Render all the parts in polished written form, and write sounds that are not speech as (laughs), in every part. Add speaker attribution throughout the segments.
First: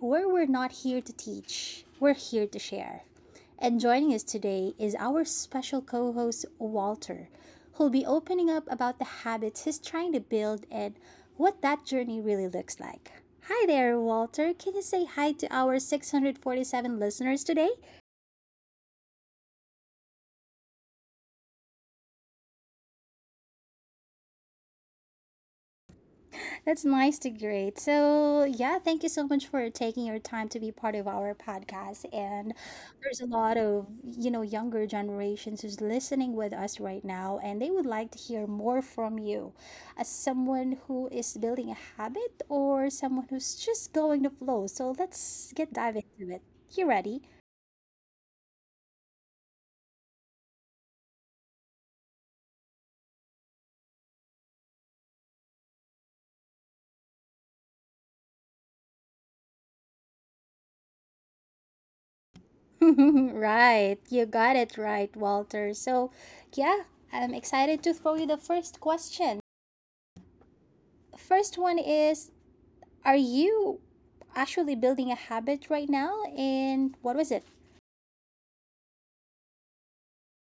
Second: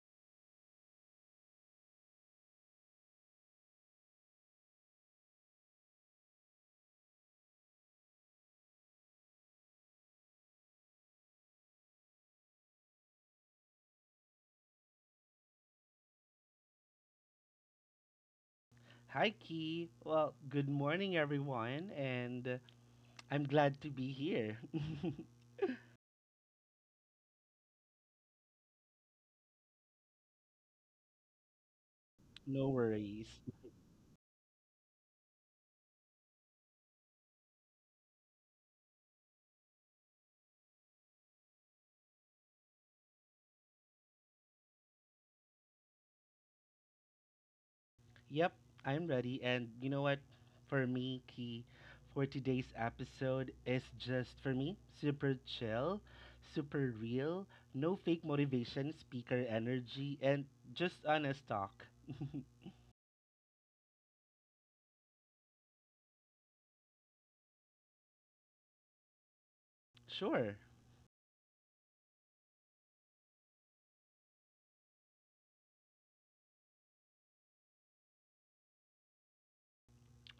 Speaker 1: where we're not here to teach, we're here to share. And joining us today is our special co host, Walter, who'll be opening up about the habits he's trying to build and what that journey really looks like. Hi there, Walter. Can you say hi to our 647 listeners today?
Speaker 2: Hi, Key. Well, good morning, everyone, and I'm glad to be here. (laughs)
Speaker 1: That's nice to great. So, yeah, thank you so much for taking your time to be part of our podcast. And
Speaker 2: No
Speaker 1: there's a
Speaker 2: worries.
Speaker 1: lot of, younger generations who's listening with us right now, and they would like to hear more from you as someone who is building a habit or someone who's just going the flow. So, let's get dive into it. You ready? (laughs)
Speaker 2: Yep, I'm ready. And you know what? For me, Key, for today's episode is just for me super chill, super real, no fake motivation, speaker energy, and just honest talk.
Speaker 1: Right. You got it right, Walter. So, yeah, I'm excited to throw you the first question.
Speaker 2: Sure.
Speaker 1: First one is, are you actually building a habit right now? And what was it?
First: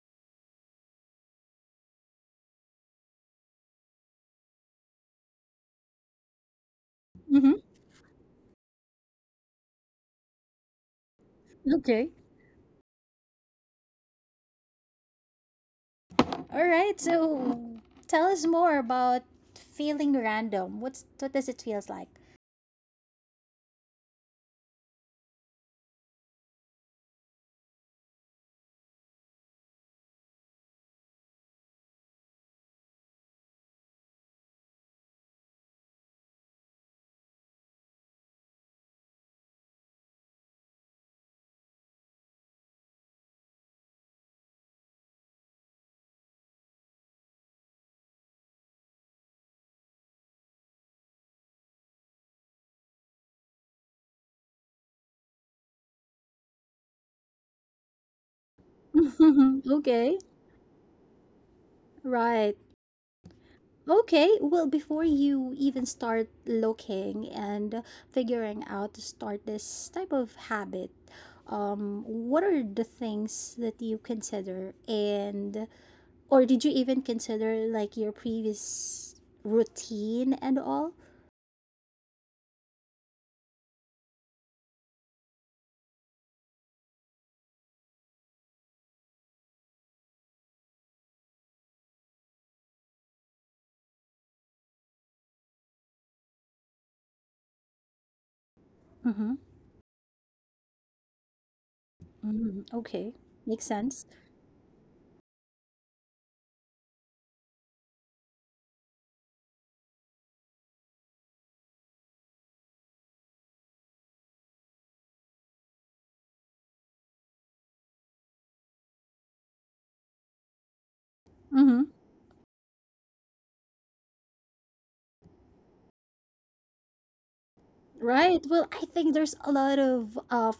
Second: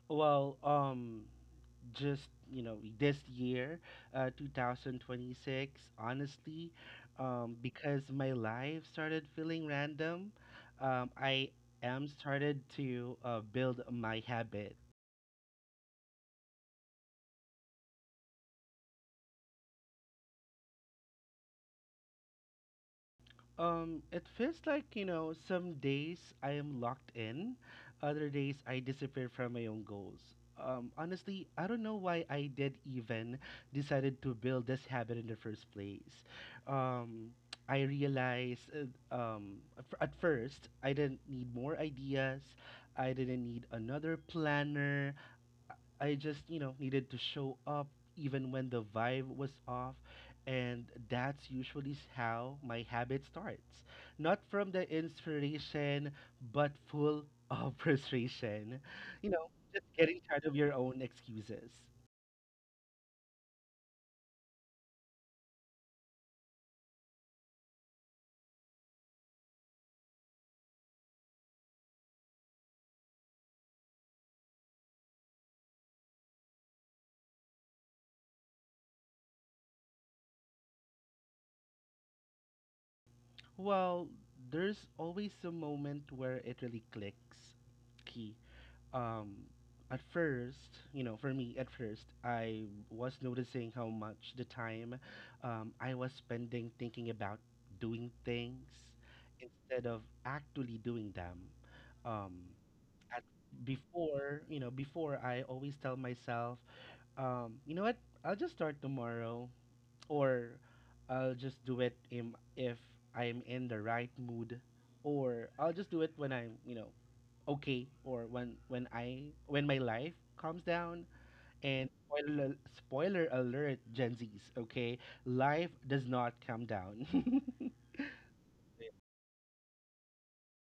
Speaker 2: Well, just you know this year 2026 honestly
Speaker 1: Mm-hmm.
Speaker 2: because my life started feeling random. I am
Speaker 1: Okay.
Speaker 2: started to build my habits.
Speaker 1: All right. So tell us more about feeling random. What does it feels like?
Speaker 2: It feels like, you know, some days I am locked in, other days I disappear from my own goals. Honestly, I don't know why I did even decided to build this habit in the first place. Um, I realized at first I didn't need more ideas. I didn't need another planner. I just, you know, needed to show up even when the vibe was off. And that's usually how my habit starts. Not from the inspiration, but full of (laughs) frustration. You know,
Speaker 1: (laughs)
Speaker 2: just
Speaker 1: Okay.
Speaker 2: getting tired of your own excuses.
Speaker 1: Right. Okay, well, before you even start looking and figuring out to start this type of habit, what are the things that you consider and or did you even consider like your previous routine and all?
Speaker 2: Well, there's always a moment where it really clicks, Key. Um, at first, you know, for me, at first, I was noticing how much the time I was spending thinking about doing things
Speaker 1: Mm-hmm.
Speaker 2: instead of actually doing them. Um,
Speaker 1: Mm-hmm. Okay,
Speaker 2: at
Speaker 1: makes sense.
Speaker 2: Before, you know, before I always tell myself, you know what, I'll just start tomorrow, or I'll just do it im if I'm in the right mood, or I'll just do it when I'm, you know, okay, or when my life calms down.
Speaker 1: Mm-hmm.
Speaker 2: And spoiler alert, Gen Zs, okay, life does not calm down, (laughs)
Speaker 1: Right. Well, I think there's a lot of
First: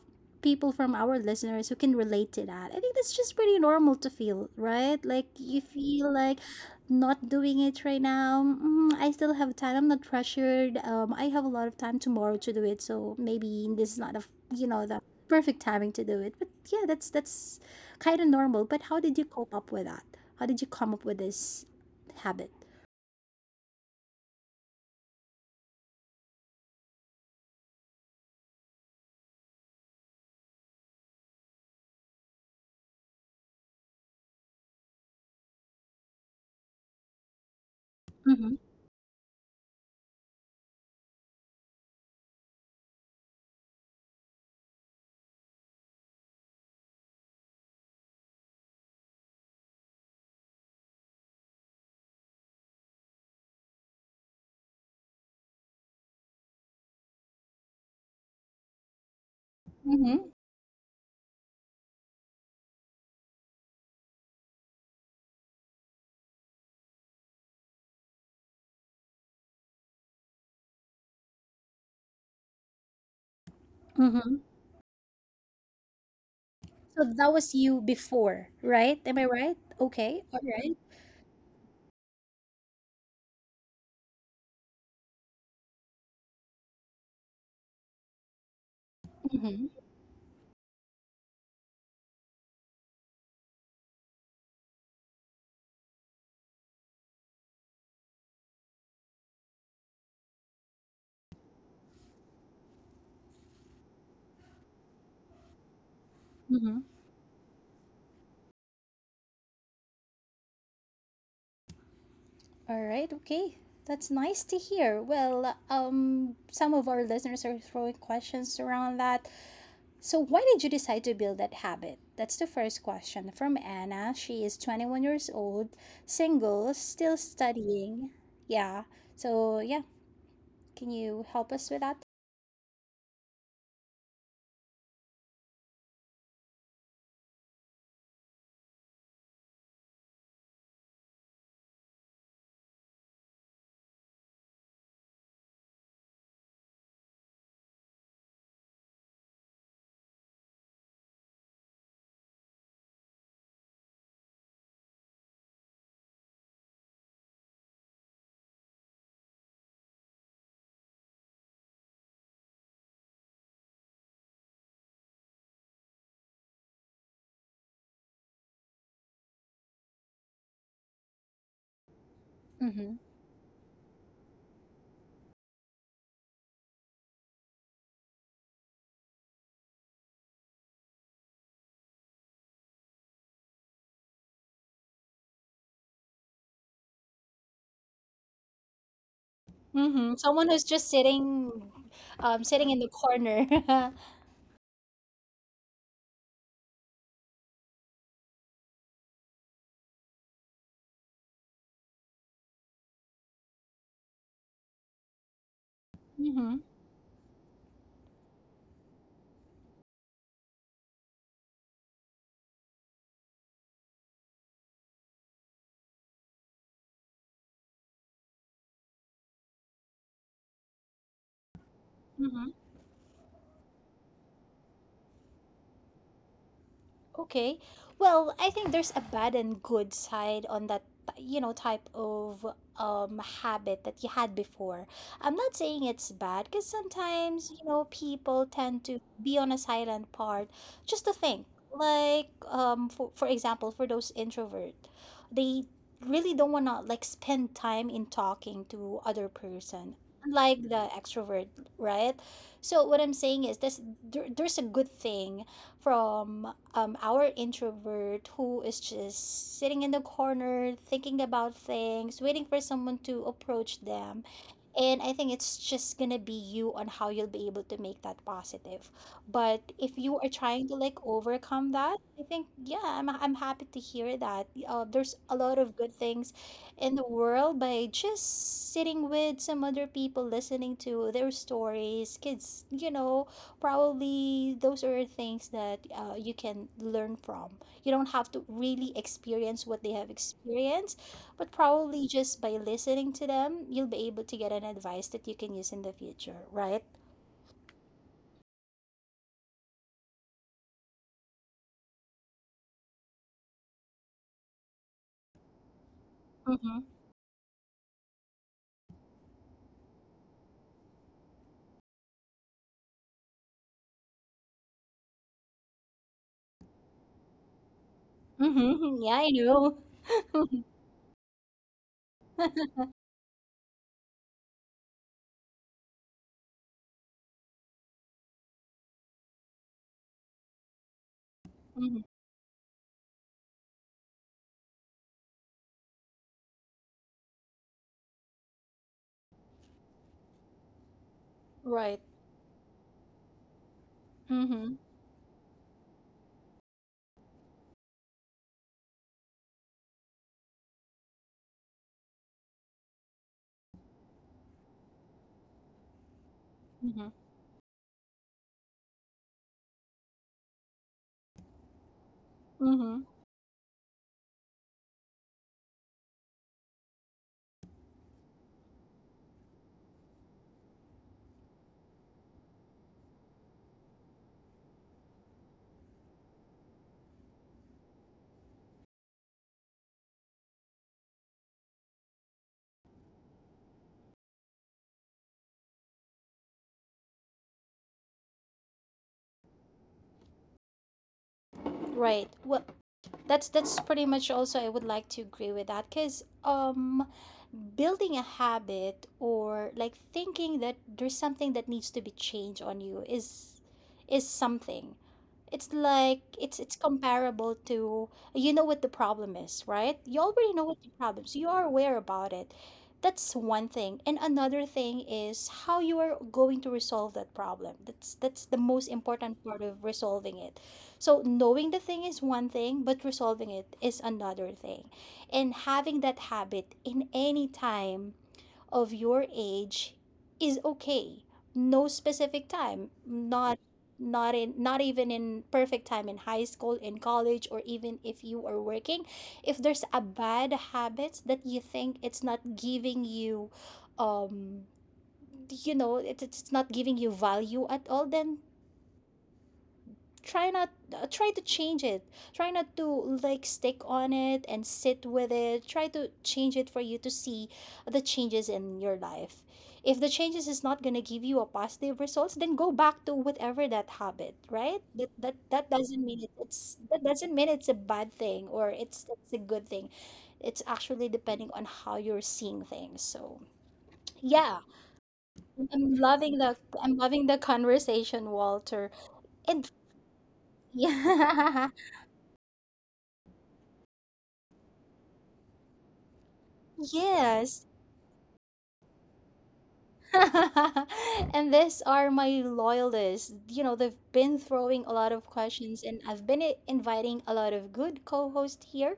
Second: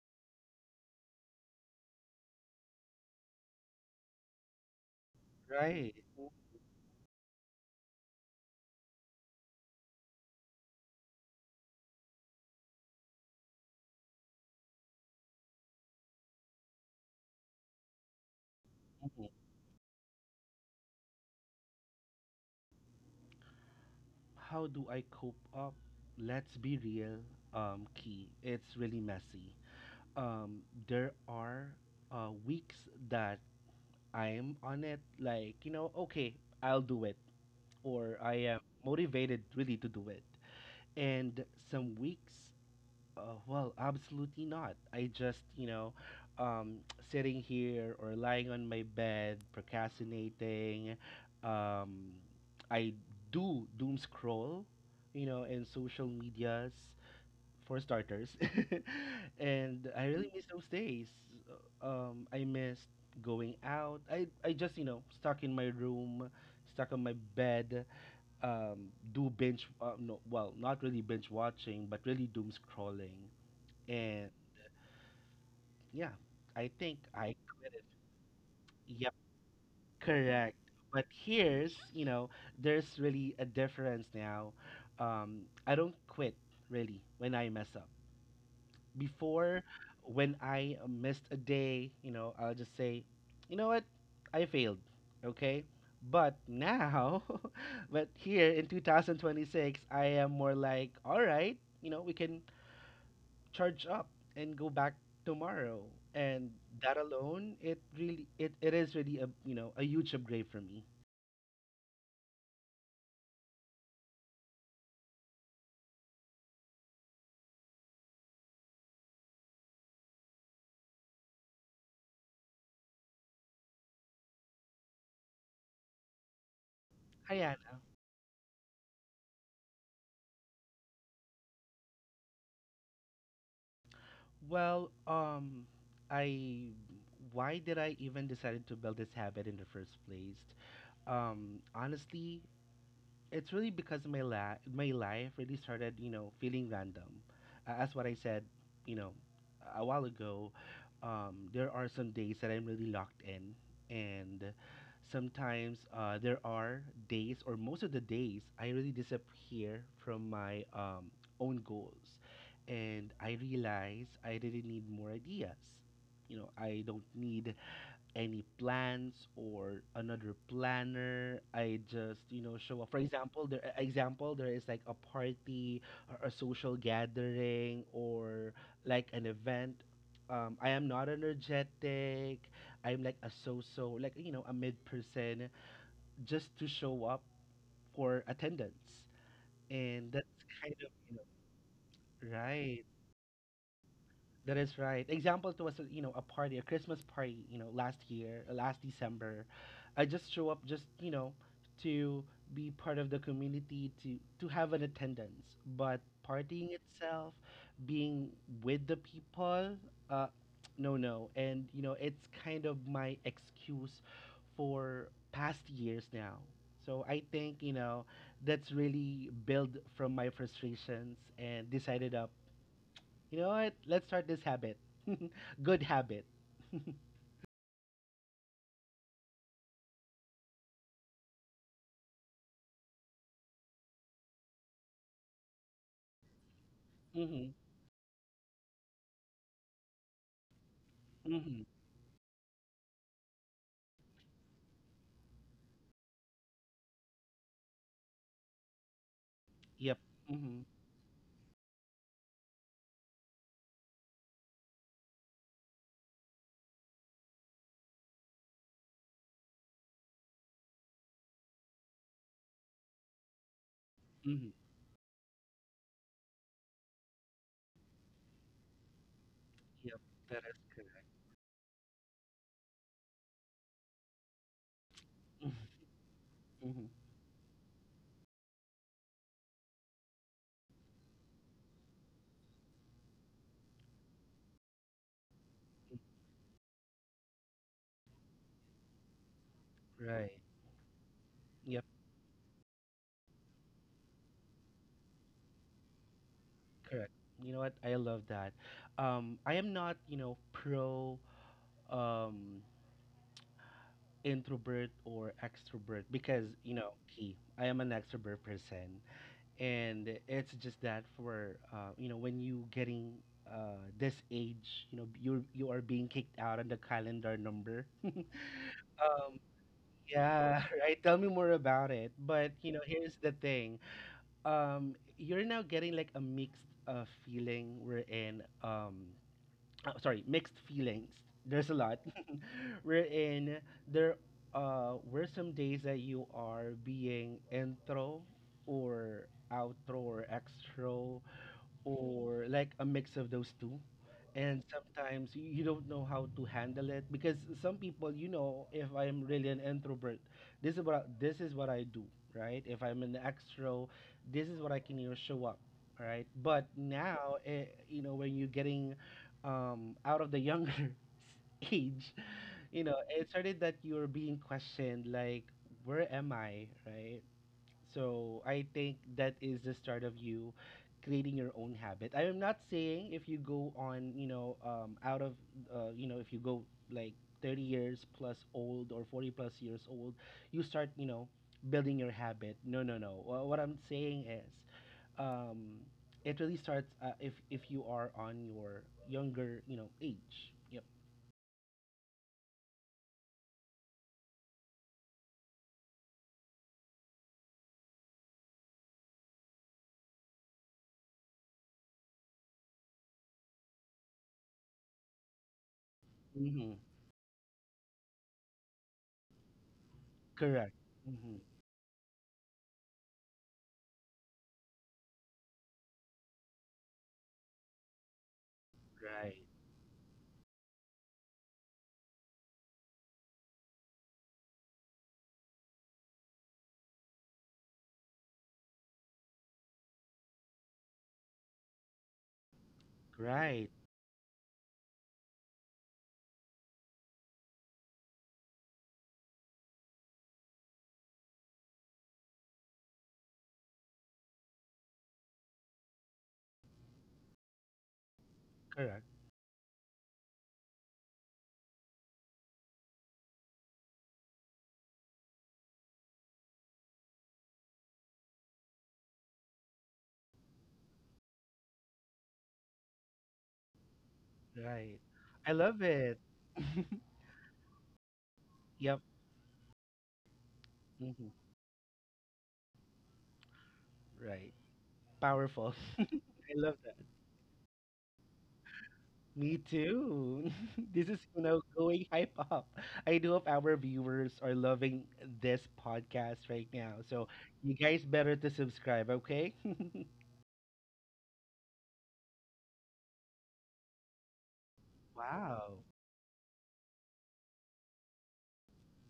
Speaker 1: people from our listeners who can relate to that. I think that's just pretty normal to feel, right? Like you
Speaker 2: right?
Speaker 1: feel like not doing it right now. Mm, I still have time. I'm not pressured. I have a lot of time tomorrow to do it. So maybe this is not a you know the perfect timing to do it. But yeah, that's kind of normal. But how did you cope up with that? How did you come up with this habit?
Speaker 2: How do I cope up? Let's be real, Key. It's really messy. Um, there are weeks that I'm on it, like, you know, okay, I'll do it, or
Speaker 1: Mm-hmm.
Speaker 2: I am motivated really to do it. And some weeks, well, absolutely not. I just, you know, um, sitting here or lying on my bed, procrastinating. Um, I do doom scroll, you know, in social medias for starters. (laughs) And I really miss those days. I missed going out. I just, you know, stuck in my room, stuck on my bed, do binge, no, well, not really binge watching, but really doom scrolling. And
Speaker 1: Mm-hmm.
Speaker 2: yeah, I think
Speaker 1: So that
Speaker 2: I
Speaker 1: was
Speaker 2: quit
Speaker 1: you
Speaker 2: it.
Speaker 1: before, right?
Speaker 2: Yep,
Speaker 1: Am I right? Okay. All
Speaker 2: correct.
Speaker 1: right.
Speaker 2: But here's, you know, there's really a difference now. I don't quit really when I mess up. Before
Speaker 1: Mm-hmm.
Speaker 2: when I missed a day, you know, I'll just say, you know what, I failed, okay? But now, (laughs) but here in 2026, I am more like, all right, you know, we can charge up and go back tomorrow. And
Speaker 1: Mm-hmm.
Speaker 2: that alone, it is really a, you know, a huge upgrade for me.
Speaker 1: All right. Okay. That's nice to hear. Well, some of our listeners are throwing questions around that. So, why did you decide to build that habit? That's the first question from Anna. She is 21 years old, single, still
Speaker 2: Hi, Anna.
Speaker 1: studying. Yeah. So, yeah. Can you help us with that?
Speaker 2: Well, I, why did I even decided to build this habit in the first place? Honestly, it's really because my life really started, you know, feeling random. As what I said, you know, a while ago, there are some days that I'm really locked in, and sometimes there are days, or most of the days, I really disappear from my own goals, and I realize I didn't need more ideas. You know, I don't need any plans or another planner. I just, you know, show up. For
Speaker 1: Mm-hmm.
Speaker 2: example, there is like a party or a social gathering or like an event. I am not energetic. I'm like a so-so, like you know, a mid person, just to show up for attendance, and
Speaker 1: Mm-hmm.
Speaker 2: that's
Speaker 1: Someone who's
Speaker 2: kind of
Speaker 1: just sitting, sitting
Speaker 2: right.
Speaker 1: in the corner. (laughs) Mm-hmm.
Speaker 2: That is right. Example to us, you know, a party, a Christmas party, you know, last year, last December. I just show up just, you know, to be part of the community, to have an attendance. But partying itself, being with the people, uh, no, no. And, you know, it's kind of my excuse for past years now. So I think, you know, that's really built from my frustrations and decided up,
Speaker 1: Mm-hmm.
Speaker 2: you know what? Let's start this habit. (laughs) Good habit.
Speaker 1: Okay. Well, I think there's a bad and good side on that, you know, type of habit that you had before. I'm not saying it's bad because
Speaker 2: Mm-hmm.
Speaker 1: sometimes, you know, people tend to be on a silent part just to think.
Speaker 2: Mm-hmm.
Speaker 1: Like, for example, for those introvert, they really don't want to like spend time in talking to other person.
Speaker 2: Yep. Mm-hmm.
Speaker 1: Unlike the extrovert, right? So what I'm saying is this there's a good thing from our introvert who is just sitting in the corner thinking about things waiting for someone to approach them,
Speaker 2: Mm-hmm.
Speaker 1: and I think it's just gonna be you on how you'll be able to make that positive. But if
Speaker 2: Yep.
Speaker 1: you are
Speaker 2: That is
Speaker 1: trying to like overcome that, I think yeah I'm happy to hear that there's a lot
Speaker 2: correct.
Speaker 1: of good things
Speaker 2: Mm-hmm.
Speaker 1: in the world by just sitting with some other people listening to their stories kids, you know, probably those are things that you can learn from. You don't have to really experience what they have
Speaker 2: Right.
Speaker 1: experienced, but
Speaker 2: Yep.
Speaker 1: probably just by listening to them, you'll be able to get an advice that you can use in the future, right?
Speaker 2: Correct. You know what? I love that. I am not, you know, pro um, introvert or extrovert because, you
Speaker 1: Mm-hmm.
Speaker 2: know, Key, I am an extrovert person, and it's just that for, you know, when you getting this age, you know, you are being kicked out on the calendar number. (laughs)
Speaker 1: Mm-hmm. (laughs) Yeah, I know.
Speaker 2: Yeah, (laughs) right. Tell me more about it. But you know, here's the thing. You're now getting like a mixed feeling. We're in Sorry, mixed feelings. There's a
Speaker 1: Mm-hmm.
Speaker 2: lot. (laughs) We're in there. Were some days that you are being intro or outro or extra
Speaker 1: Right.
Speaker 2: or like a mix of those two. And
Speaker 1: Mm-hmm.
Speaker 2: sometimes you don't know how to handle it because some people, you know, if I'm really an introvert, this is what I do, right? If I'm an extro, this is what I can, you know, show up, right? But
Speaker 1: Mm-hmm.
Speaker 2: now, you know, when you're getting out of the younger (laughs) age, you know,
Speaker 1: Mm-hmm.
Speaker 2: it started that you're being questioned, like, where am I, right? So I think that is the start of you creating your own habit. I am not saying if you go on, you know, you know, if you go like 30 years plus old or 40 plus years old, you start, you know, building your habit. No, no, no. What I'm saying is, um, it really starts if you are on your younger, you know, age. Yep.
Speaker 1: Right. Well, that's pretty much also I would like to agree with that because building a habit or like thinking that there's something that needs to be changed on you is something, it's like it's
Speaker 2: Mm-hmm.
Speaker 1: it's comparable to you know what the problem is, right? You already know
Speaker 2: Correct.
Speaker 1: what the problem is.
Speaker 2: Mm-hmm.
Speaker 1: You are aware about it. That's one thing. And another thing is how you are going to resolve that problem. That's the most
Speaker 2: Right.
Speaker 1: important part of resolving it. So knowing the thing is one thing, but resolving it is another thing. And having that habit in any time of your age is okay. No specific time, not
Speaker 2: Right.
Speaker 1: not in not even in perfect time in high school, in college, or even if you are working. If there's a bad habit that you think it's not giving you um you know, it, it's not giving you value at all, then
Speaker 2: Correct.
Speaker 1: try not try to change it, try not to like stick on it and sit with it, try to change it for you to see the changes in your life. If the changes is not going to give you a positive results, then go back to whatever that habit, right?
Speaker 2: Right. I
Speaker 1: That
Speaker 2: love
Speaker 1: doesn't
Speaker 2: it.
Speaker 1: mean it,
Speaker 2: (laughs)
Speaker 1: it's that doesn't mean it's a bad thing or
Speaker 2: Yep.
Speaker 1: it's a good thing. It's actually
Speaker 2: Hmm.
Speaker 1: depending on how you're seeing things. So
Speaker 2: Right.
Speaker 1: yeah,
Speaker 2: Powerful.
Speaker 1: I'm
Speaker 2: (laughs) I
Speaker 1: loving the
Speaker 2: love that.
Speaker 1: I'm loving the conversation, Walter.
Speaker 2: Me
Speaker 1: And
Speaker 2: too.
Speaker 1: (laughs)
Speaker 2: (laughs) This is, you know,
Speaker 1: yeah.
Speaker 2: going hype up. I do hope our viewers are loving this podcast right now. So
Speaker 1: Yes.
Speaker 2: you guys better to subscribe, okay? (laughs)
Speaker 1: (laughs) And these are my loyalists. You know, they've been throwing a lot of
Speaker 2: Wow.
Speaker 1: questions, and I've been inviting a lot of good co-hosts here,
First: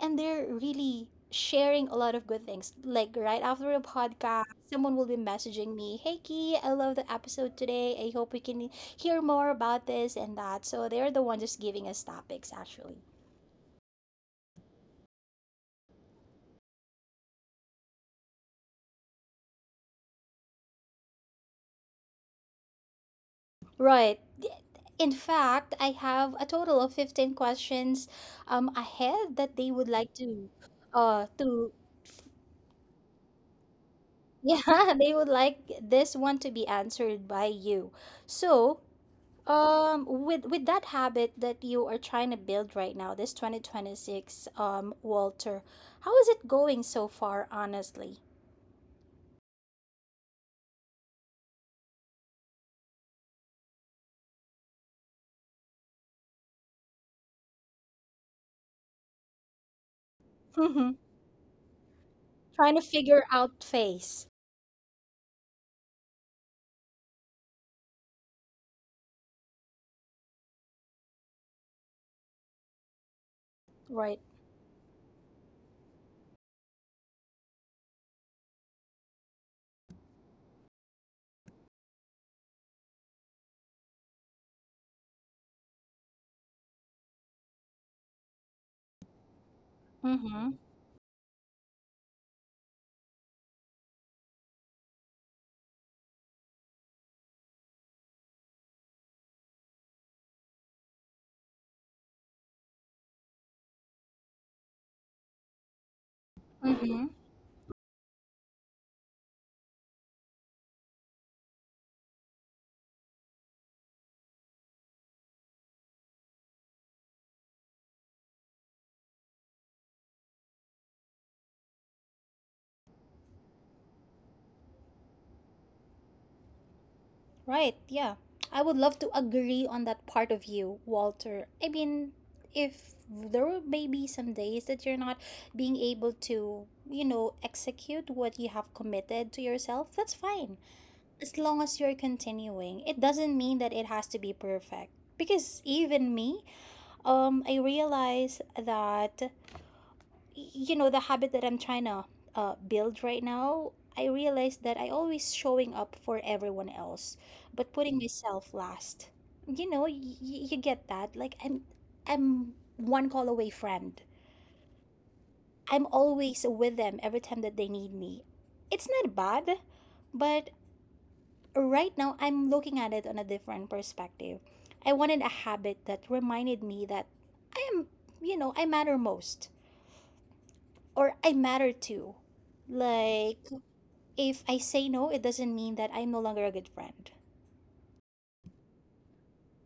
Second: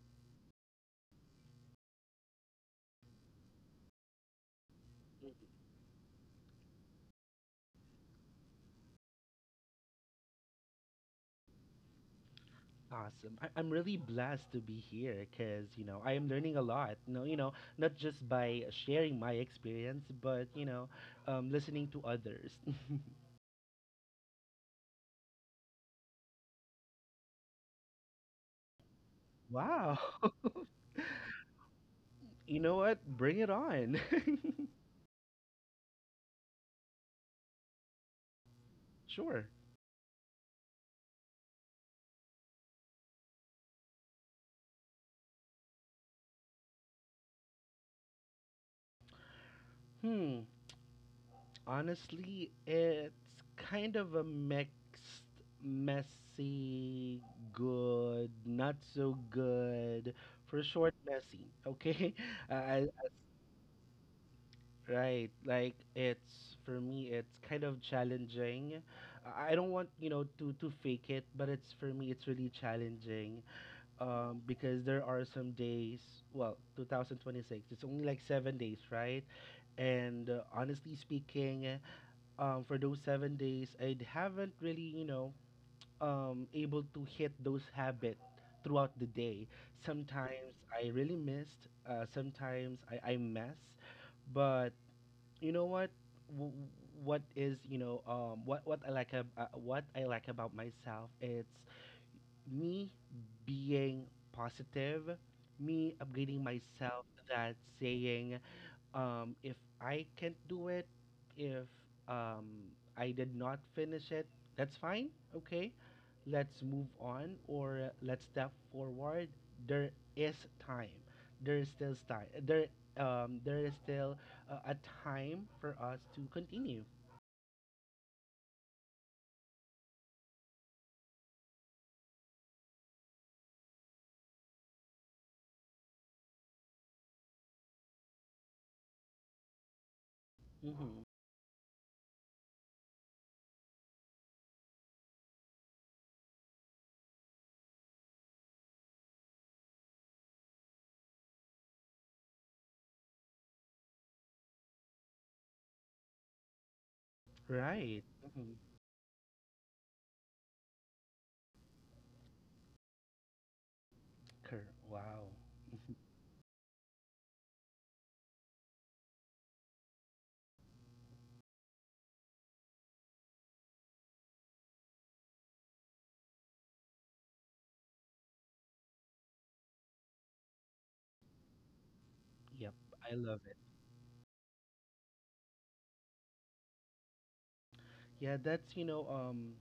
Speaker 1: and they're really sharing a lot of good things. Like right after the podcast, someone will be messaging me, Hey Key, I love the episode today. I hope we can hear more about this and that. So they're the ones just giving us topics, actually.
Speaker 2: Awesome. I'm really blessed to be here because, you know, I am learning a lot. No, you know, not just by sharing my experience, but, you know, listening to others. (laughs)
Speaker 1: Right. In fact, I have a total of 15 questions ahead that they would
Speaker 2: Wow.
Speaker 1: like
Speaker 2: (laughs)
Speaker 1: to uh to
Speaker 2: You know what? Bring it on.
Speaker 1: (laughs)
Speaker 2: (laughs)
Speaker 1: yeah, they would like this one to be answered by you. So,
Speaker 2: Sure.
Speaker 1: with that habit that you are trying to build right now, this 2026 Walter, how is it going so far honestly?
Speaker 2: Hmm. Honestly, it's kind of a mixed, messy, good, not so good. For short, messy. Okay.
Speaker 1: (laughs)
Speaker 2: (laughs) Uh,
Speaker 1: Trying to
Speaker 2: I, I-
Speaker 1: figure out face,
Speaker 2: right. Like it's for me, it's kind of challenging. I don't want you know to fake it, but it's for me, it's really challenging.
Speaker 1: right?
Speaker 2: Because there are some days. Well, 2026, it's only like 7 days, right? And honestly speaking, for those 7 days, I haven't really, you know, able to hit those habits throughout the day.
Speaker 1: Mhm.
Speaker 2: Sometimes I really missed. Sometimes I mess. But you know what? W- what I like ab- what I like about myself? It's me being positive, me upgrading
Speaker 1: Mhm.
Speaker 2: myself. That saying if I can't do it, if I did not finish it, that's fine. Okay, let's move on, or let's step forward. There is time. There is still time. There is still a time for us to continue.
Speaker 1: Right, yeah. I would love to agree on that part of you, Walter. I mean, if there will maybe some days that you're not being able to, you know, execute what you have committed to yourself, that's fine.
Speaker 2: Mm-hmm.
Speaker 1: As long as you're continuing, it doesn't mean that it has to be perfect. Because even me, I realize that you know the habit that I'm trying to build right now. I realized that I always showing up for everyone else but putting Mm.
Speaker 2: Right.
Speaker 1: myself
Speaker 2: Mm-hmm.
Speaker 1: last. You know you get that, like I'm one call away friend.
Speaker 2: Cor- Wow.
Speaker 1: I'm always with them every time that they need me. It's not bad, but right now I'm looking at it on a different perspective. I wanted a habit that reminded me that I am, you know, I matter most, or I matter too.
Speaker 2: Yep. I
Speaker 1: Like,
Speaker 2: love it.
Speaker 1: if I say no, it doesn't mean that I'm no longer a good friend.
Speaker 2: Yeah, that's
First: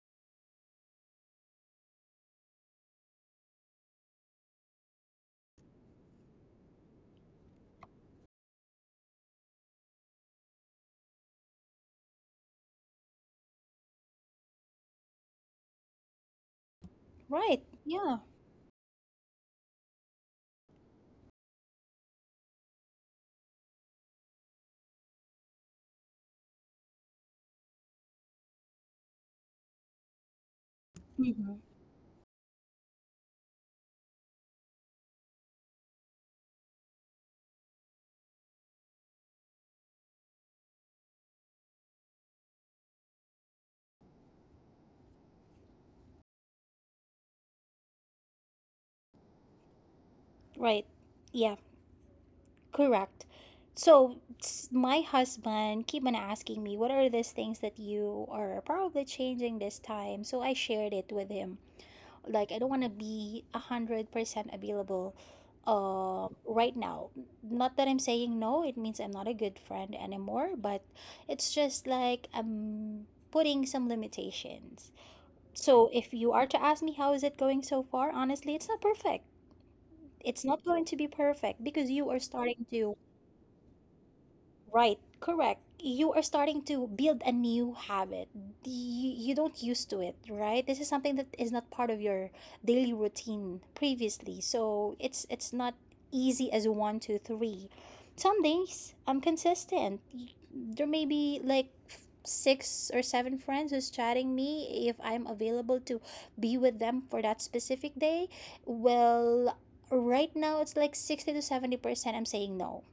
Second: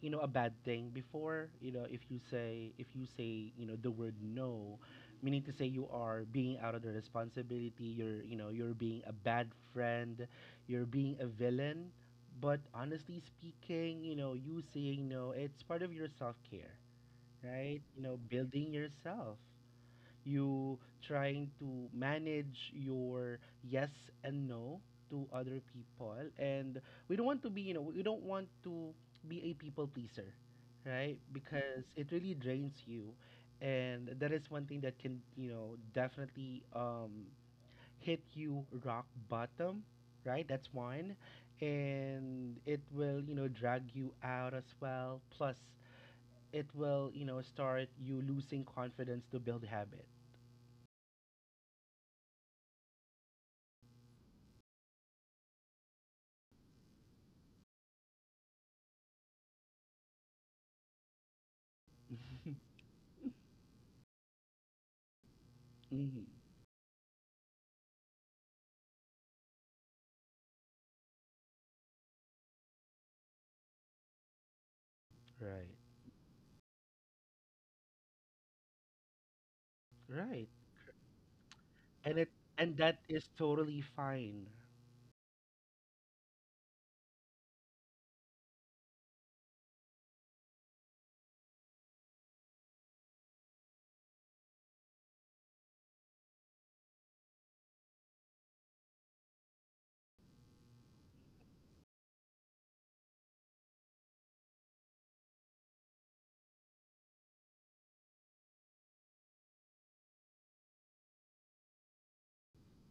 Speaker 2: you know a bad thing before, you know, if you say, you know, the word no, meaning to say you are being out of the responsibility, you're, you know, you're being a bad friend, you're being a villain. But honestly speaking, you know, you saying no, it's part of your self-care,
Speaker 1: Right.
Speaker 2: right? You
Speaker 1: Yeah.
Speaker 2: know, building yourself, you trying to manage your yes and no to other people, and we don't want to be, you know, we don't want to be a people pleaser, right?
Speaker 1: Hmm.
Speaker 2: Because it really drains you, and that is one thing that can, you know, definitely hit you rock bottom, right? That's one, and it will, you know, drag you out as well. Plus it will, you know, start you losing confidence to build habits.
Speaker 1: Right. Yeah. Correct. So my husband keep on asking me, what are these things that you are probably changing this time? So I shared it with him. Like I don't want to be 100% available
Speaker 2: Mhm.
Speaker 1: right now. Not that I'm saying no, it means I'm not a good friend anymore, but it's just like I'm putting some limitations.
Speaker 2: Right.
Speaker 1: So if you are to ask me how is it going so far, honestly, it's not perfect.
Speaker 2: Right.
Speaker 1: It's not going to be perfect because you
Speaker 2: And
Speaker 1: are
Speaker 2: it
Speaker 1: starting
Speaker 2: and that
Speaker 1: to
Speaker 2: is totally fine.
Speaker 1: Right, correct. You are starting to build a new habit. You don't used to it, right? This is something that is not part of your daily routine previously. So it's not easy as one, two, three. Some days I'm consistent. There may be like six or seven friends who's chatting me if I'm available to be with them for that specific day. Well, right now it's like 60 to 70% I'm saying no.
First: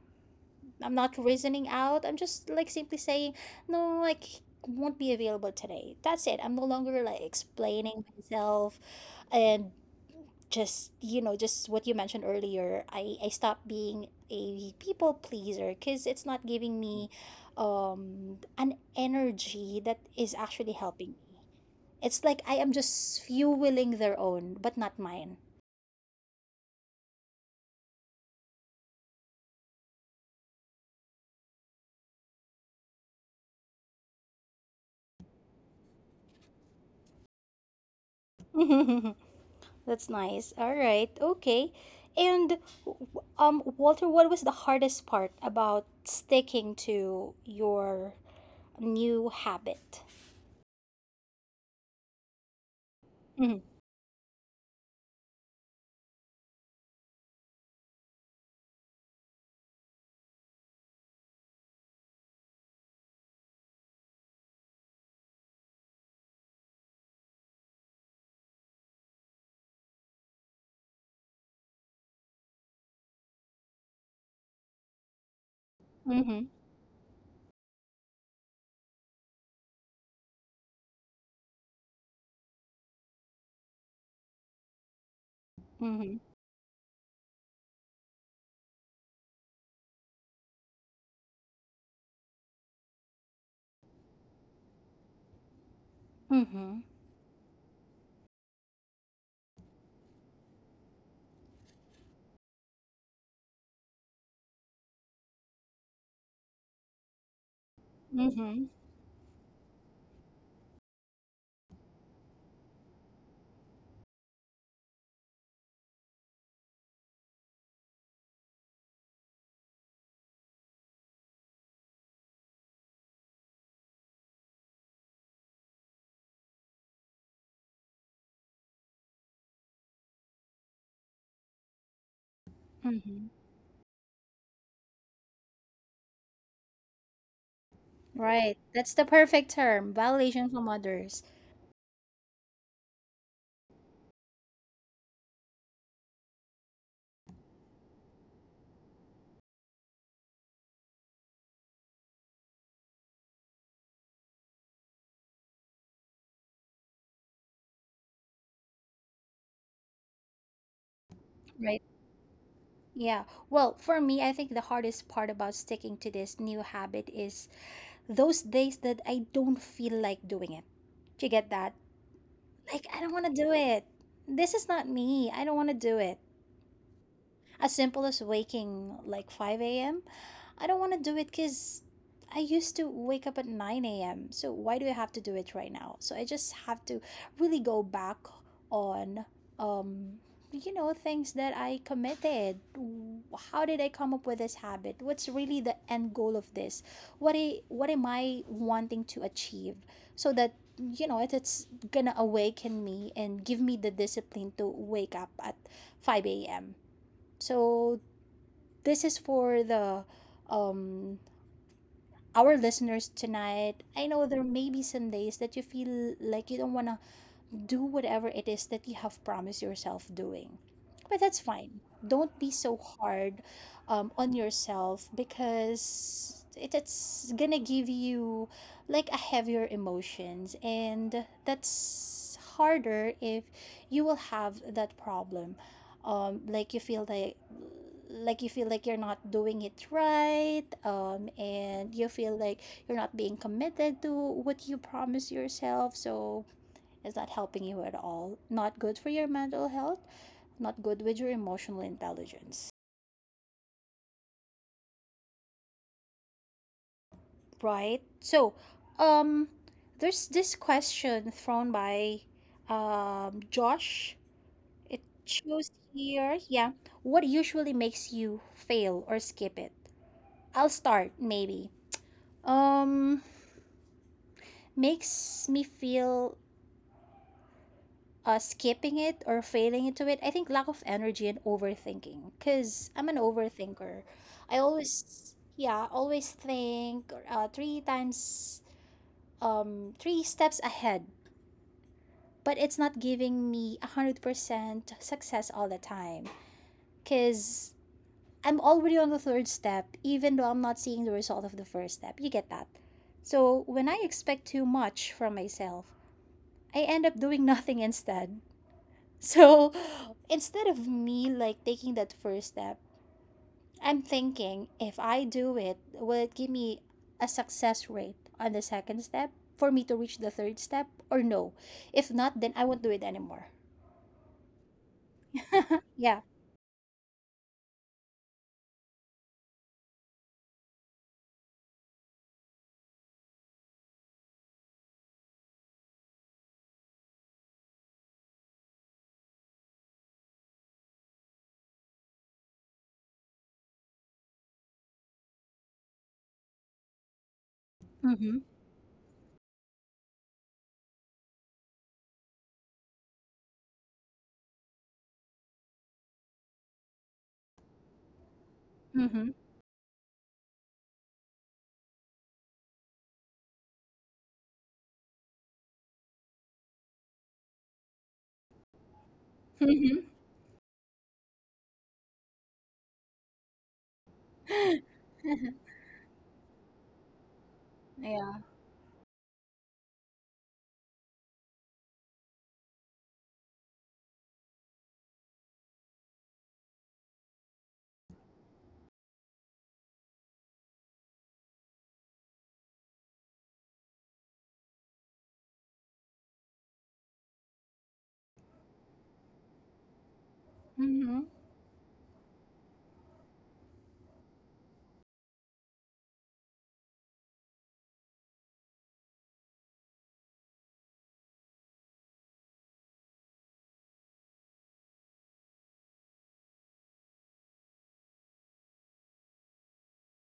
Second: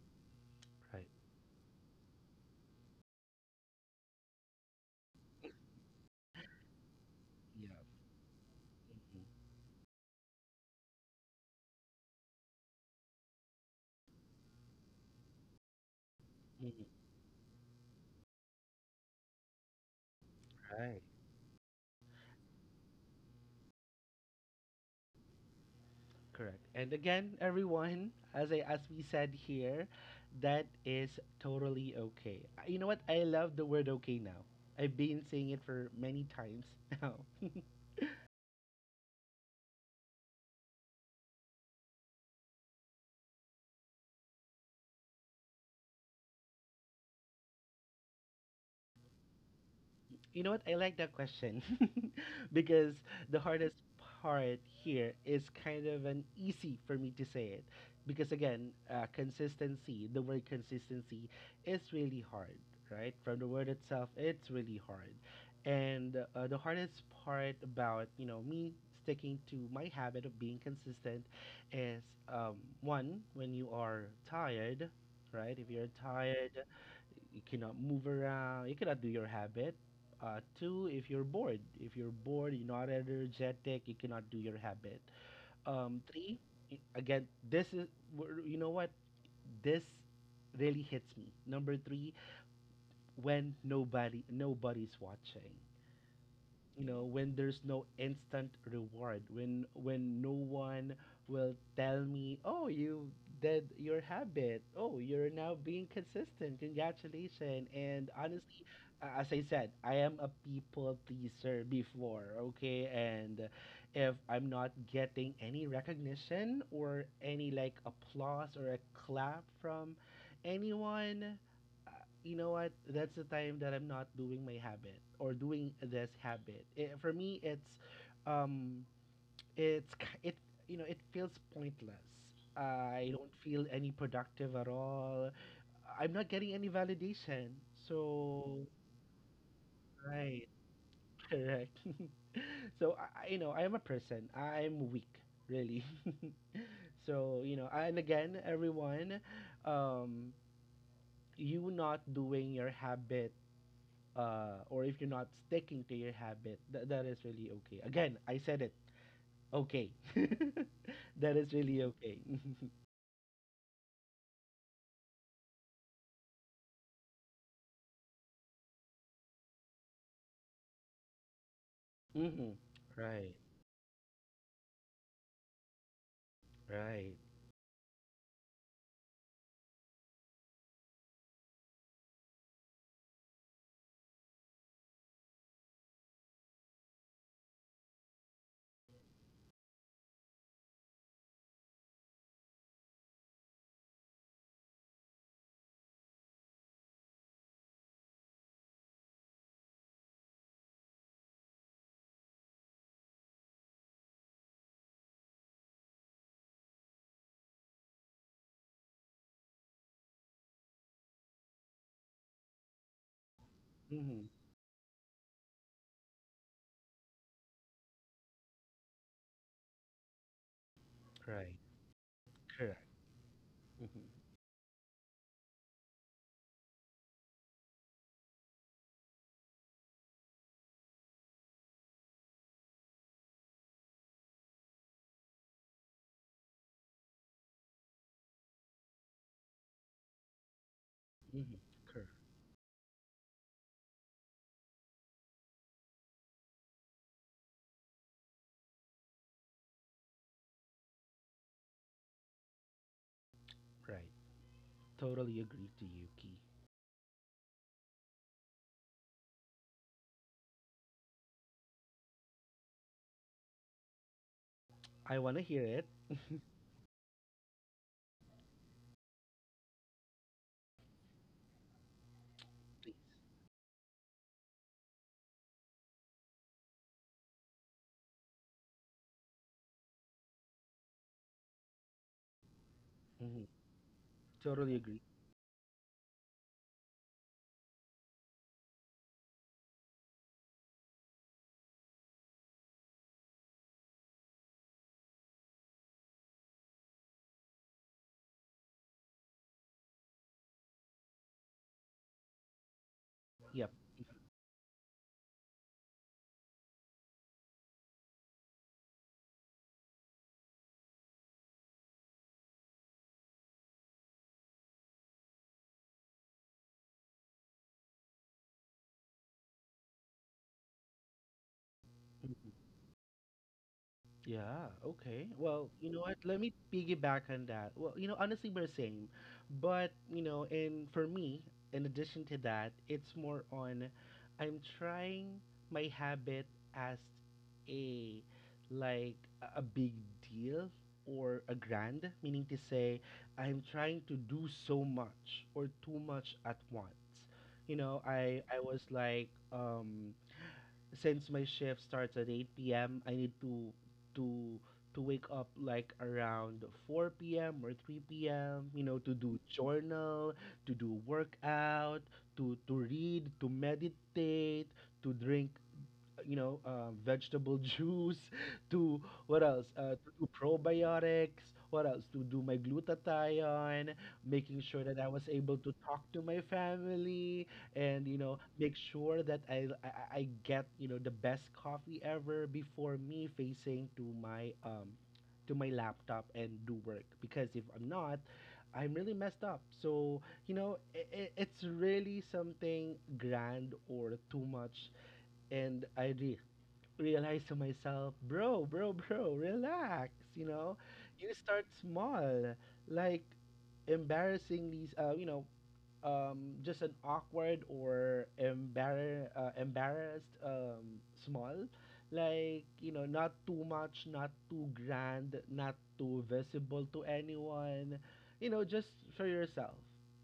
Speaker 1: I'm
Speaker 2: Right.
Speaker 1: not reasoning out. I'm just like simply saying, no, I won't be available today. That's it. I'm no longer like
Speaker 2: Yeah.
Speaker 1: explaining myself
Speaker 2: Mhm.
Speaker 1: and just you know just what you mentioned earlier. I stopped being a people pleaser because it's not giving
Speaker 2: Mhm.
Speaker 1: me an energy that is actually
Speaker 2: Right.
Speaker 1: helping me. It's like I am just fueling their own, but not mine.
Speaker 2: Correct. And again, everyone, as I as we said here, that is totally okay. You know what? I love the word okay now. I've been saying it for many times (laughs) now.
Speaker 1: (laughs) That's nice. All right. Okay. And w- Walter, what was the hardest part about sticking to your new habit?
Speaker 2: You know what? I like that question (laughs) because the
Speaker 1: Mhm.
Speaker 2: hardest part here is kind of an easy for me to say it because again, consistency, the word consistency is really hard, right? From the word itself, it's really hard. And the hardest part about, you know, me sticking to my habit of being consistent is um, one, when you are tired, right? If you're
Speaker 1: Mhm.
Speaker 2: tired, you cannot move around, you cannot do your habit. Two, if you're bored, you're not energetic, you cannot do your habit.
Speaker 1: Mhm.
Speaker 2: Three, again, you know what, this really hits me, number three, when nobody's watching.
Speaker 1: Mhm.
Speaker 2: You know, when there's no instant reward, when no one will tell me, oh, you did your habit, oh, you're now being consistent, congratulations. And
Speaker 1: Mhm.
Speaker 2: honestly, as I said, I am a people pleaser before, okay, and if I'm not getting any recognition or any like applause or a clap from anyone, you know what? That's the time that I'm not doing my habit or doing this habit. Eh, for me, um, it's k- it. You know, it feels pointless. I
Speaker 1: Mhm.
Speaker 2: don't feel any productive at all. I'm not getting any validation.
Speaker 1: Right.
Speaker 2: So
Speaker 1: That's the perfect term, validation
Speaker 2: right,
Speaker 1: from others.
Speaker 2: (laughs) correct. (laughs) So I you know, I am a person. I'm weak, really. (laughs) So you know, and again, everyone, um, you not doing your habit, or if you're not sticking to your habit, that is really okay. Again, I said it. Okay. (laughs) That is
Speaker 1: Right.
Speaker 2: really okay.
Speaker 1: Yeah. Well, for me, I think the hardest part about sticking to this new habit is those days that I don't feel like doing it. Do you get that?
Speaker 2: (laughs) Mm-hmm.
Speaker 1: Like, I don't want to
Speaker 2: Right.
Speaker 1: do it. This is not me. I don't want to do it.
Speaker 2: Right.
Speaker 1: As simple as waking like 5 a.m. I don't want to do it because I used to wake up at 9 a.m. So why do I have to do it right now? So I just have to really go back on, um, things that I committed. How did I come up with this habit? What's really the end goal of this? What am I wanting to achieve? So that it's gonna awaken me and give me the discipline to wake up at 5 a.m. So this is for the um our listeners tonight. I know
Speaker 2: Mm-hmm.
Speaker 1: there may be some days that you feel like you don't want to do whatever it is that you have promised yourself doing. But that's
Speaker 2: Right.
Speaker 1: fine. Don't be so
Speaker 2: Correct.
Speaker 1: hard
Speaker 2: Mm-hmm.
Speaker 1: on yourself because it's gonna give you like a heavier emotions, and that's harder if you will have that problem. Um, like you feel like like you feel like you're not doing it right,
Speaker 2: Mm-hmm.
Speaker 1: and
Speaker 2: Correct.
Speaker 1: you feel like you're not being committed to what you promise yourself. So is that helping you at all? Not good for your mental health, not good with your emotional intelligence.
Speaker 2: Right. Totally agree to you, Key.
Speaker 1: Right? So, um there's this question thrown by Josh. It
Speaker 2: I want to hear
Speaker 1: shows
Speaker 2: it.
Speaker 1: here, yeah. What usually makes you fail or skip it? I'll start maybe. Um Makes me feel, skipping it or failing into it. I think lack of energy and overthinking because I'm an
Speaker 2: Mm-hmm.
Speaker 1: overthinker. I
Speaker 2: Totally agree.
Speaker 1: always, yeah, always think three times, three steps ahead, but it's not giving me 100% success all the time because I'm already on the third step, even though I'm not seeing the result of the first step. You get that? So
Speaker 2: Yep.
Speaker 1: when I expect too much from myself, I end up doing (laughs) nothing instead. So instead of me like taking that first step, I'm thinking if I do it, will it give me a success rate on the second step for me to reach the third step or no? If not, then I won't do it anymore.
Speaker 2: Yeah, okay. Well,
Speaker 1: (laughs)
Speaker 2: you know what?
Speaker 1: Yeah.
Speaker 2: Let me piggyback on that. Well, you know, honestly, we're same. But, you know, and for me, in addition to that, it's more on I'm trying my habit as a like a big deal or a grand, meaning to say I'm trying to do so much or too much at once. You know,
Speaker 1: Mm-hmm.
Speaker 2: I was like since my shift starts at 8 p.m., I need to to wake up like around 4 p.m. or 3 p.m., you know, to
Speaker 1: Mm-hmm.
Speaker 2: do journal, to do workout, to read, to meditate, to drink, you know, vegetable (laughs) juice, to, what else? To
Speaker 1: Mm-hmm.
Speaker 2: do probiotics. What else? To do my glutathione, making sure that I was able to talk to my family, and
Speaker 1: (laughs)
Speaker 2: you
Speaker 1: Yeah.
Speaker 2: know, make sure that I I get, you know, the best coffee ever before me facing to my laptop and do work because if I'm not, I'm really messed up. So you know, it's really something grand or too much, and I really realize to myself, bro, bro, bro, relax. You know,
Speaker 1: Mm-hmm.
Speaker 2: you start small, like embarrassing these, you know, just an awkward or embarrassed, small. Like, you know, not too much, not too grand, not too visible to anyone. You know, just for yourself.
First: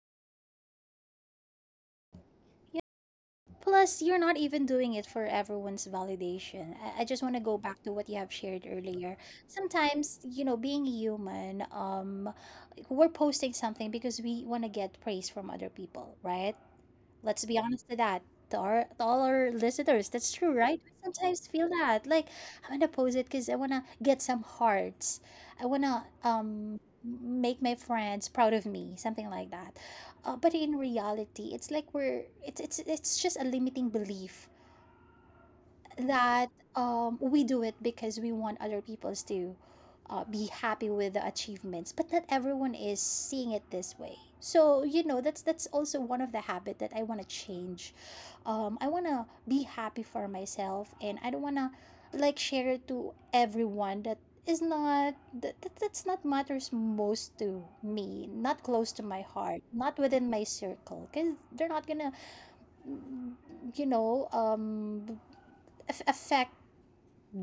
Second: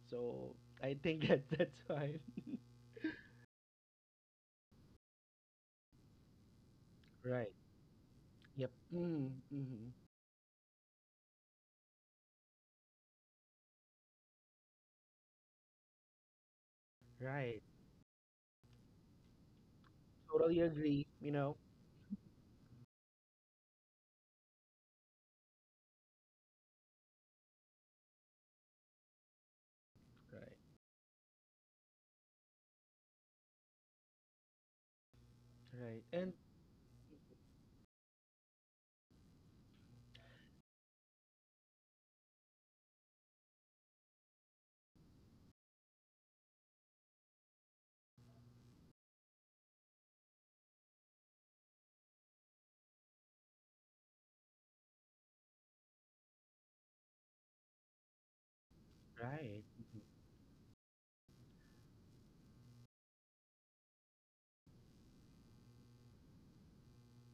Speaker 2: So I think that (laughs) that's fine.
Speaker 1: Plus, you're not even doing it for everyone's validation. I just want to
Speaker 2: Right.
Speaker 1: go back to what you have shared
Speaker 2: Yep.
Speaker 1: earlier.
Speaker 2: Mm-hmm.
Speaker 1: Sometimes, you know, being human, we're posting something because we want to get praise from other people, right? Let's be
Speaker 2: Right.
Speaker 1: honest to that. To all our listeners, that's true,
Speaker 2: Totally
Speaker 1: right? We
Speaker 2: agree, you
Speaker 1: sometimes
Speaker 2: know?
Speaker 1: feel that. Like I'm gonna post it because I wanna get some hearts. I wanna make my friends proud of me, something like that. But
Speaker 2: Right.
Speaker 1: in reality, it's like we're it's just a limiting belief
Speaker 2: Right. And
Speaker 1: that we do it because we want other peoples to, be happy with the achievements, but not everyone is seeing it this way. So you know, that's also one of the habit that I want to change. I want to be happy for myself and I don't want to like share it to everyone that is not that's not matters most to me, not close to my heart,
Speaker 2: right.
Speaker 1: not
Speaker 2: Mhm,
Speaker 1: within my circle, because they're not gonna, you know, affect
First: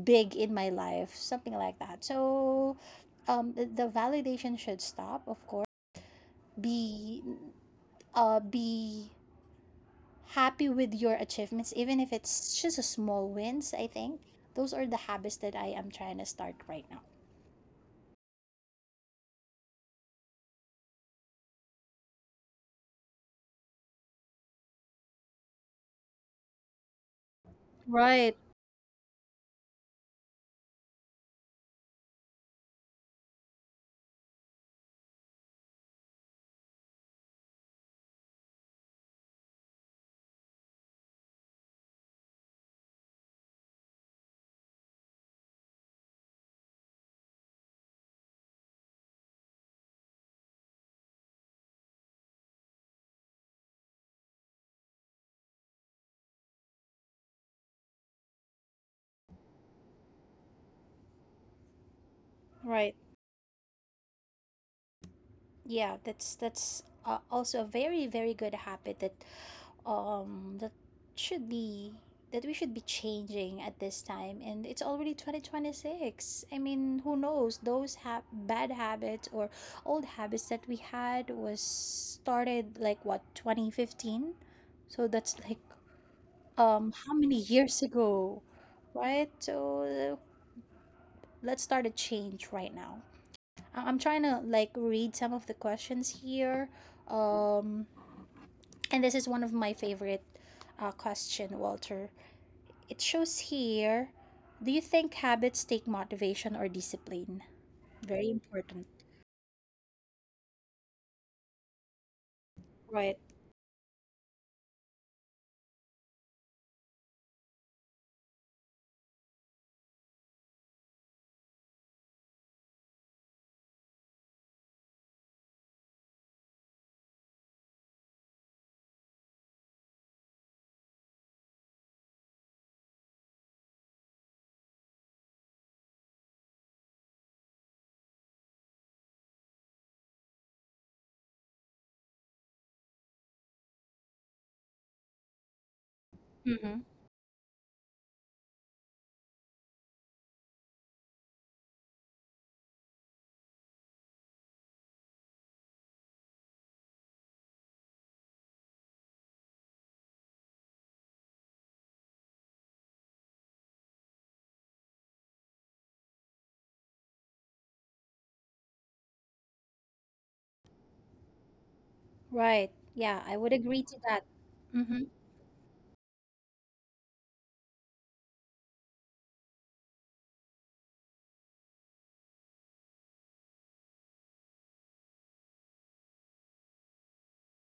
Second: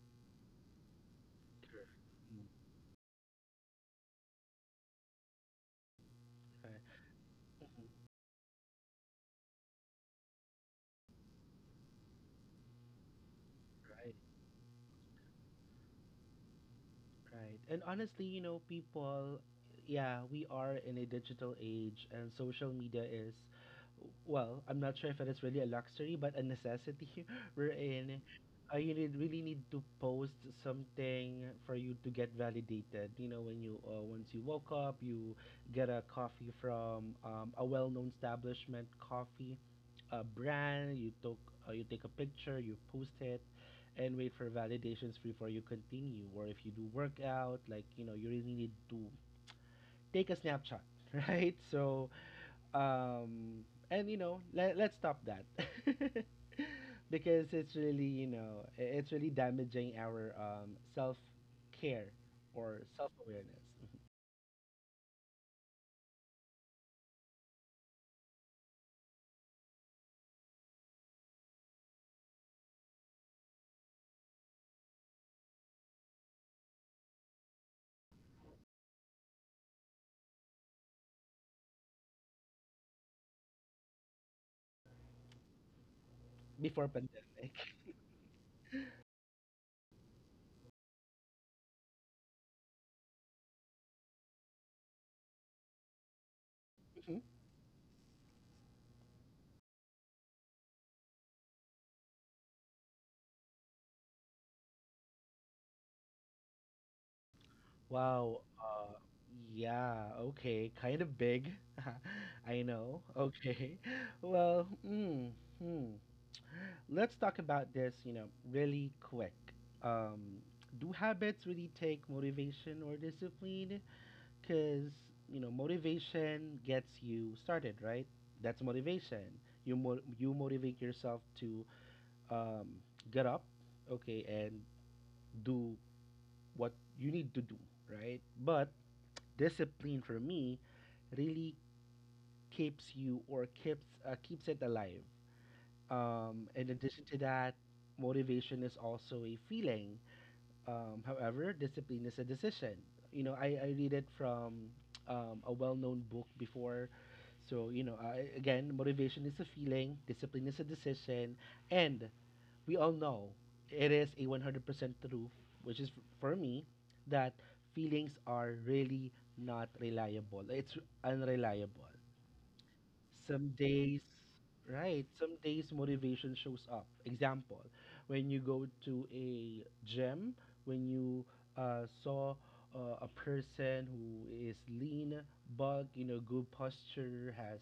Speaker 1: big in my life, something like
Speaker 2: correct.
Speaker 1: that.
Speaker 2: Mhm,
Speaker 1: So, the validation should stop, of course.
Speaker 2: right.
Speaker 1: Be,
Speaker 2: Mhm,
Speaker 1: be happy with your achievements, even if it's just a small wins. I
Speaker 2: right.
Speaker 1: think those are the habits that I am trying to start right now.
Speaker 2: Right. And honestly, you know, people, yeah, we are in a digital age and social media is, well, I'm not sure if it is really a luxury, but a necessity. (laughs) We're in. You need, really need to post something for you to get validated. You know, when you once you woke up, you get a coffee from, a well-known establishment coffee brand. You took you take a picture, you post it, and wait for validations before you continue, or if you do workout, like you know, you really need to take a snapshot. (laughs) Right, so um and you know, let's stop that (laughs) because it's really, you know, it's really damaging our self-care or
Speaker 1: Right.
Speaker 2: self-awareness
Speaker 1: Yeah, that's also a very, very good habit that um that should be, that we should be changing at this time. And it's already 2026. I mean, who knows, those bad habits or old habits that we had was started like what, 2015. So that's like,
Speaker 2: before
Speaker 1: how many
Speaker 2: pandemic.
Speaker 1: years ago, right? So, let's start a change right now. I'm trying to like read some of the questions here.
Speaker 2: (laughs)
Speaker 1: Um, and this is one of my favorite, question, Walter. It shows here, do you think habits take motivation or discipline? Very
Speaker 2: Wow.
Speaker 1: important.
Speaker 2: Yeah, okay, kind of big. (laughs) I know.
Speaker 1: Right.
Speaker 2: Okay. (laughs) Well, hmm let's talk about this, you know, really quick. Um, do habits really take motivation or discipline? Because, you know, motivation gets you started, right? That's motivation. You, you motivate yourself to, um, get up, okay, and do what you need to do, right? But discipline for me really keeps you, or keeps keeps it alive. In
Speaker 1: Mm-hmm.
Speaker 2: addition to that, motivation is also a feeling. However, discipline is a decision. You know, I read it from a well known book before. So, you know, I, again, motivation is a feeling, discipline is a decision, and we all know it is a 100% truth, which is for me that feelings are really not reliable. It's unreliable
Speaker 1: Right. Yeah, I
Speaker 2: some
Speaker 1: would agree to
Speaker 2: days,
Speaker 1: that. Mm-hmm.
Speaker 2: right? Some days motivation shows up. Example, when you go to a gym, when you saw a person who is lean, bulk, you know, good posture, has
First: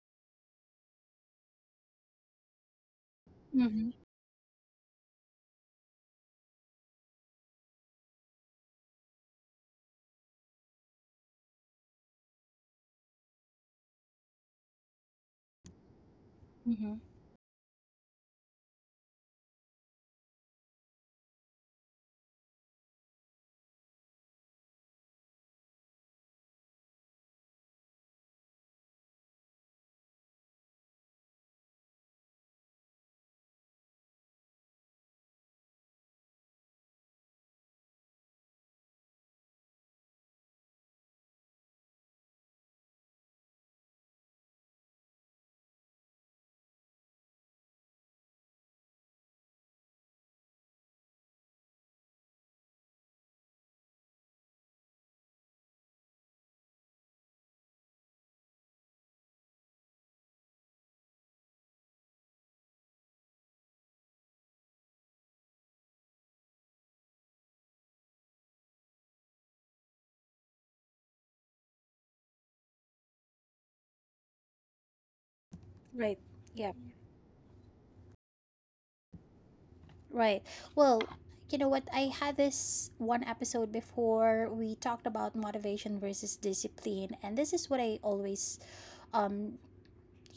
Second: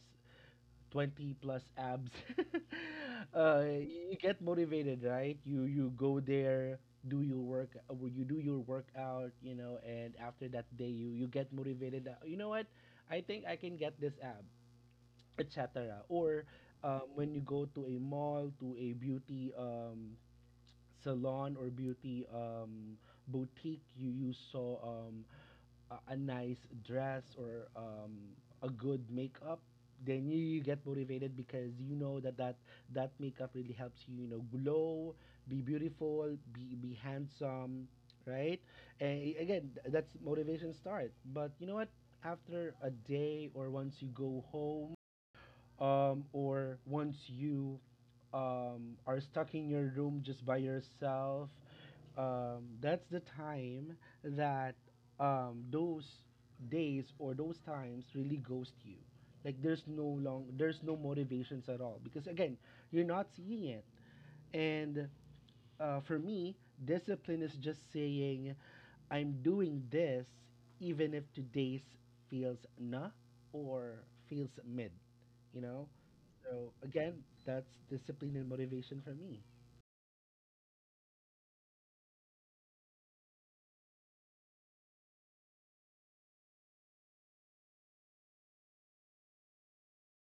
Speaker 2: 20 plus abs. (laughs)
Speaker 1: Mm-hmm.
Speaker 2: You get motivated, right? You go there, do your work, you do your workout, you know, and after that day you, you get motivated. You know what? I think I can get this ab, etc. Or,
Speaker 1: Mm-hmm.
Speaker 2: when you go to a mall, to a beauty, salon or beauty, boutique, you saw, a nice dress or, a good makeup. Then you get motivated because you know that, that that makeup really helps you, you know, glow, be beautiful, be handsome, right? And again, that's motivation start. But you know what? After a day or once you go home, or once you, are stuck in your room just by yourself, that's the time that, those days or those times really ghost you. Like there's no long, there's no motivations at all because again, you're not seeing it, and for me, discipline is just saying, I'm doing this even if today's feels nah, or feels mid, you know?
Speaker 1: Right.
Speaker 2: So
Speaker 1: Yeah.
Speaker 2: again, that's discipline and motivation for me.
Speaker 1: Right. Well, you know what? I had this one episode before we talked about motivation versus discipline, and this is what I always, um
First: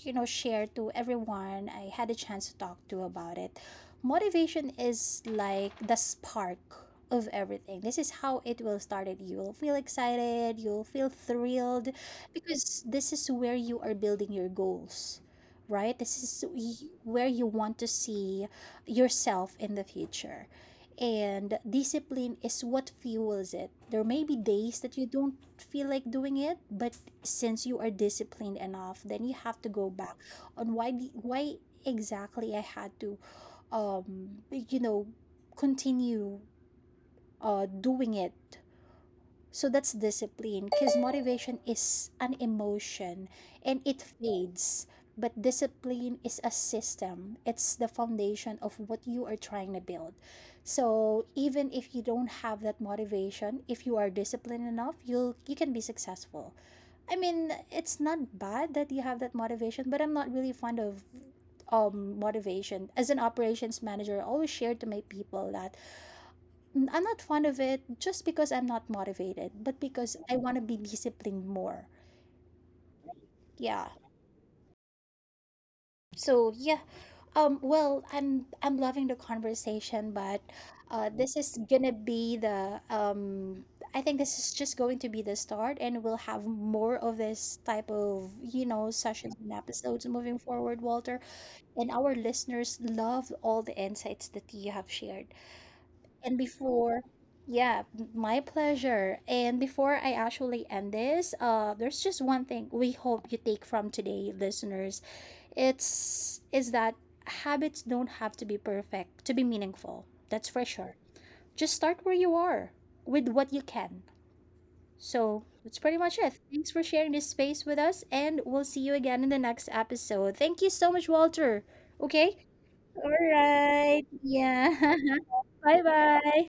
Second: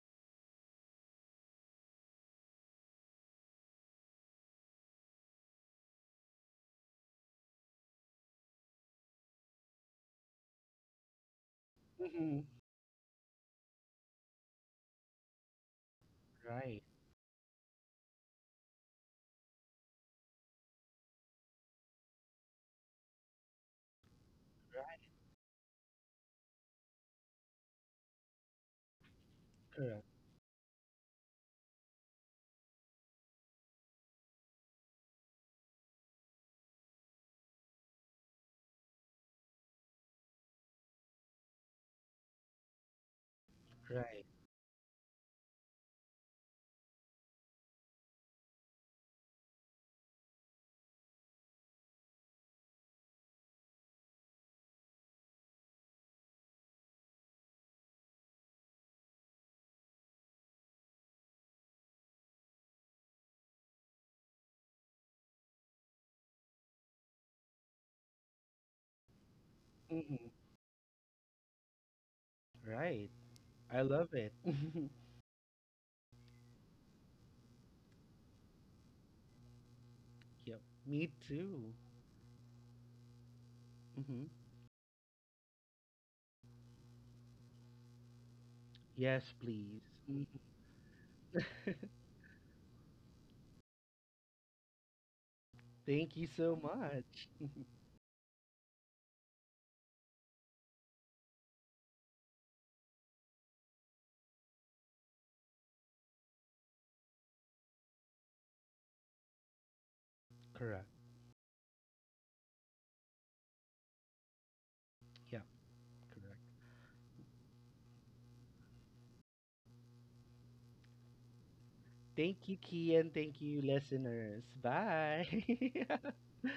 Speaker 1: share to everyone I had a chance to talk to about it. Motivation is like the spark of everything. This is how it will start it. You will feel excited, you'll feel thrilled
Speaker 2: Hmm.
Speaker 1: because this is where you are building your goals. Right? This is
Speaker 2: Right.
Speaker 1: where you want to see yourself in the future. And discipline is what fuels it. There may be days that you don't feel like doing it, but since you are disciplined enough, then you have to go
Speaker 2: Correct.
Speaker 1: back on why why exactly I had to, um you know continue doing it. So that's discipline, because motivation is an emotion and it
Speaker 2: Right.
Speaker 1: fades. But discipline is a system, it's the foundation of what you are trying to build. So even if you don't have that motivation, if you are disciplined enough, you can be successful. I mean, it's not bad that you have that motivation, but I'm not really fond of, motivation. As an operations manager, I always share to my people that, I'm not fond of it just because I'm not motivated, but because
Speaker 2: Hmm.
Speaker 1: I want to be disciplined more.
Speaker 2: Right. I
Speaker 1: Yeah.
Speaker 2: love it. (laughs)
Speaker 1: So yeah. Well, I'm loving the conversation, but
Speaker 2: Yep. Me
Speaker 1: this is
Speaker 2: too.
Speaker 1: gonna be the I think
Speaker 2: Hmm.
Speaker 1: this is just going to be the start, and we'll have more of this type of, you know,
Speaker 2: Yes,
Speaker 1: sessions and
Speaker 2: please.
Speaker 1: episodes
Speaker 2: Mhm.
Speaker 1: moving forward, Walter. And our listeners love all the insights that you have shared.
Speaker 2: Thank you
Speaker 1: And
Speaker 2: so
Speaker 1: before,
Speaker 2: much.
Speaker 1: yeah, my pleasure. And before I actually end this, there's just one thing we hope you take from today, listeners. It's is that habits don't have to be perfect to be meaningful. That's for
Speaker 2: Correct.
Speaker 1: sure. Just start where you are with what you can.
Speaker 2: Yeah.
Speaker 1: So that's pretty much it.
Speaker 2: Correct.
Speaker 1: Thanks for sharing this space with us, and we'll see you again in the next episode. Thank you so much, Walter. Okay.
Speaker 2: Thank you,
Speaker 1: All
Speaker 2: Kian. Thank you,
Speaker 1: right.
Speaker 2: listeners.
Speaker 1: Yeah.
Speaker 2: Bye.
Speaker 1: (laughs) Bye
Speaker 2: (laughs)
Speaker 1: bye.